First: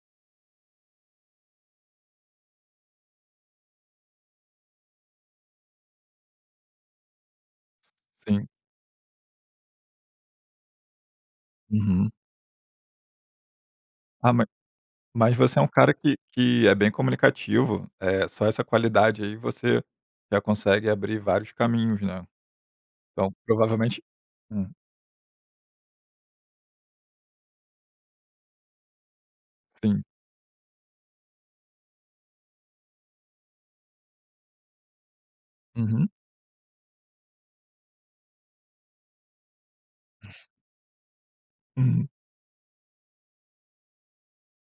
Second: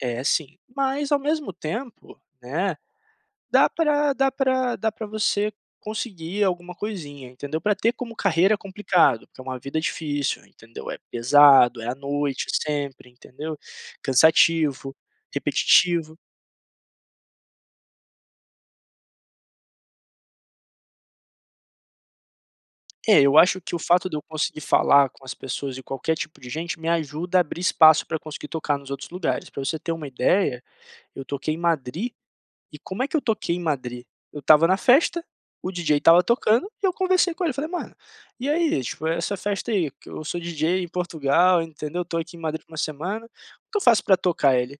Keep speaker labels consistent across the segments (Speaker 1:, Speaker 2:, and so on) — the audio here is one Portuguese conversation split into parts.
Speaker 1: É sim, mas ao mesmo tempo, né, dá pra dá pra dá pra você conseguir alguma coisinha, entendeu. Pra
Speaker 2: S
Speaker 1: ter como
Speaker 2: sim.
Speaker 1: carreira é complicado, que é uma vida difícil, entendeu, é pesado, é à
Speaker 2: Uhum.
Speaker 1: noite sempre, entendeu,
Speaker 2: Ah, ma
Speaker 1: cansativo,
Speaker 2: mas você é um cara
Speaker 1: repetitivo.
Speaker 2: que que é bem comunicativo, eh, só essa qualidade aí você já consegue abrir vários caminhos, né.
Speaker 1: É,
Speaker 2: Então
Speaker 1: eu acho que o
Speaker 2: provavelmente
Speaker 1: fato de eu conseguir
Speaker 2: hum.
Speaker 1: falar com as pessoas e qualquer tipo de gente me ajuda a abrir espaço pra eu conseguir tocar nos outros lugares. Pra você ter
Speaker 2: Sim.
Speaker 1: uma ideia, eu toquei em Madrid e como é que eu toquei em Madrid? Eu estava na festa, o DJ
Speaker 2: Uhum.
Speaker 1: estava tocando e eu conversei com ele, falei: "Mano, e aí, tipo, essa festa aí, eu sou DJ em Portugal, entendeu,
Speaker 2: Uhum.
Speaker 1: tô aqui em Madrid por 1 semana, o que eu faço pra tocar?". Ele:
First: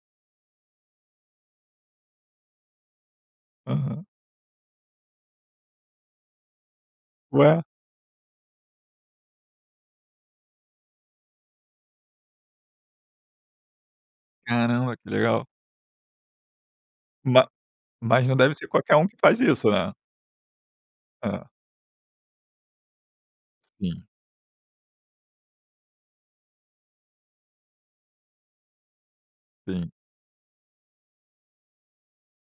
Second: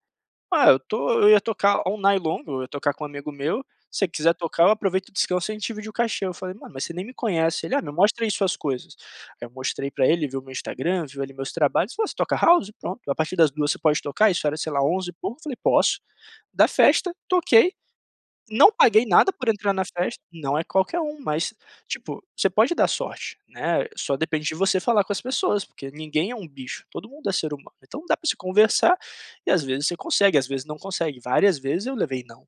Speaker 1: "Ah, eu tô eu ia tocar all night long, eu ia tocar com um amigo meu. Se
Speaker 2: Aham.
Speaker 1: você quiser tocar, eu aproveito descanso e a gente divide o cachê". Eu falei: "Mano, mas você nem me
Speaker 2: Ué.
Speaker 1: conhece", ele: "Ah, me mostra aí suas coisas". Aí eu mostrei pra ele, viu meu Instagram, viu ali meus trabalhos, falou: "Você toca house? Pronto, a partir das 2h você pode tocar". Isso era, sei lá,
Speaker 2: Caramba,
Speaker 1: onze
Speaker 2: que
Speaker 1: e pouco,
Speaker 2: legal.
Speaker 1: falei: "Posso". Da festa,
Speaker 2: Ma
Speaker 1: toquei,
Speaker 2: mas não deve ser
Speaker 1: não
Speaker 2: qualquer
Speaker 1: paguei
Speaker 2: um que
Speaker 1: nada
Speaker 2: faz
Speaker 1: por
Speaker 2: isso,
Speaker 1: entrar na
Speaker 2: né?
Speaker 1: festa não é qualquer um,
Speaker 2: É.
Speaker 1: mas, tipo, você pode dar sorte, né,
Speaker 2: Sim.
Speaker 1: só depende de você falar com as pessoas. Porque ninguém é um bicho, todo mundo é ser humano, então dá pra se conversar e às vezes
Speaker 2: Sim.
Speaker 1: você consegue, às vezes não consegue. Várias vezes eu levei "não",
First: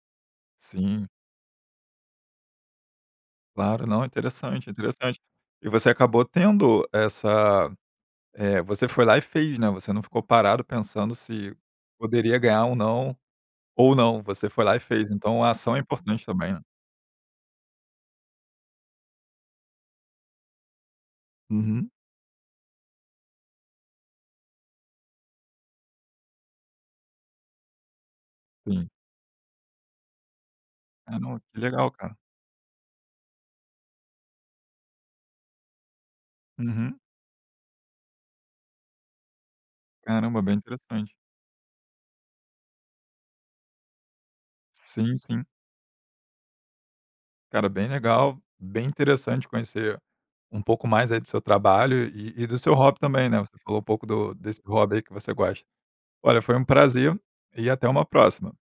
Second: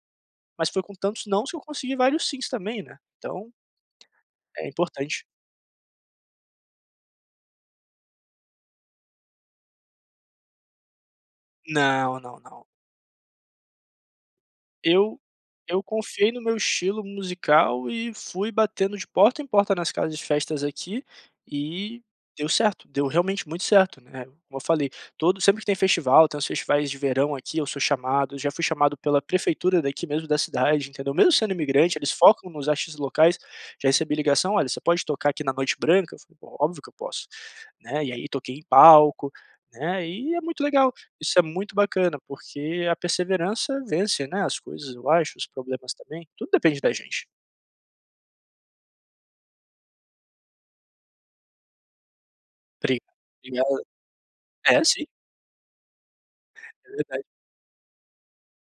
Speaker 1: mas foi com
Speaker 2: Sim.
Speaker 1: tantos "nãos" que eu consegui vários "sims" também, né, então
Speaker 2: Claro, não, é interessante,
Speaker 1: é
Speaker 2: é interessante.
Speaker 1: importante.
Speaker 2: E você acabou tendo essa eh, você foi lá e fez, né, você não ficou parado pensando se
Speaker 1: Não,
Speaker 2: poderia
Speaker 1: não,
Speaker 2: ganhar
Speaker 1: não.
Speaker 2: um "não" ou não, você foi lá e fez.
Speaker 1: Eu
Speaker 2: Então a ação é
Speaker 1: eu
Speaker 2: importante
Speaker 1: confiei no
Speaker 2: também,
Speaker 1: meu
Speaker 2: né.
Speaker 1: estilo musical e fui batendo de porta em porta nas casas de festas aqui
Speaker 2: Uhum.
Speaker 1: e deu certo, deu realmente muito certo, né. Como eu falei, todo sempre que tem festival, tem uns festivais de verão aqui eu sou chamado, já fui
Speaker 2: Sim.
Speaker 1: chamado pela prefeitura daqui mesmo da cidade, entendeu.
Speaker 2: Ah,
Speaker 1: Mesmo
Speaker 2: nossa,
Speaker 1: sendo
Speaker 2: que legal,
Speaker 1: imigrante, eles
Speaker 2: cara.
Speaker 1: focam nos artistas locais, já recebi ligação: "Olha, você pode tocar aqui na Noite Branca?", eu falei: "Óbvio que eu
Speaker 2: Uhum.
Speaker 1: posso", né. E aí toquei em palco, né, e é
Speaker 2: Caramba, bem
Speaker 1: muito legal,
Speaker 2: interessante.
Speaker 1: isso é muito bacana. Porque a perseverança vence, né, as coisas, eu
Speaker 2: Sim,
Speaker 1: acho,
Speaker 2: sim.
Speaker 1: os problemas também, tudo depende da gente.
Speaker 2: Cara, bem legal, bem interessante conhecer um pouco mais aí do seu trabalho e e do seu hobby
Speaker 1: Briga
Speaker 2: também, né, você falou um
Speaker 1: brigado.
Speaker 2: pouco do desse
Speaker 1: É
Speaker 2: hobby aí
Speaker 1: sim.
Speaker 2: que você gosta. Olha, foi um
Speaker 1: É
Speaker 2: prazer
Speaker 1: verdade.
Speaker 2: e até uma próxima.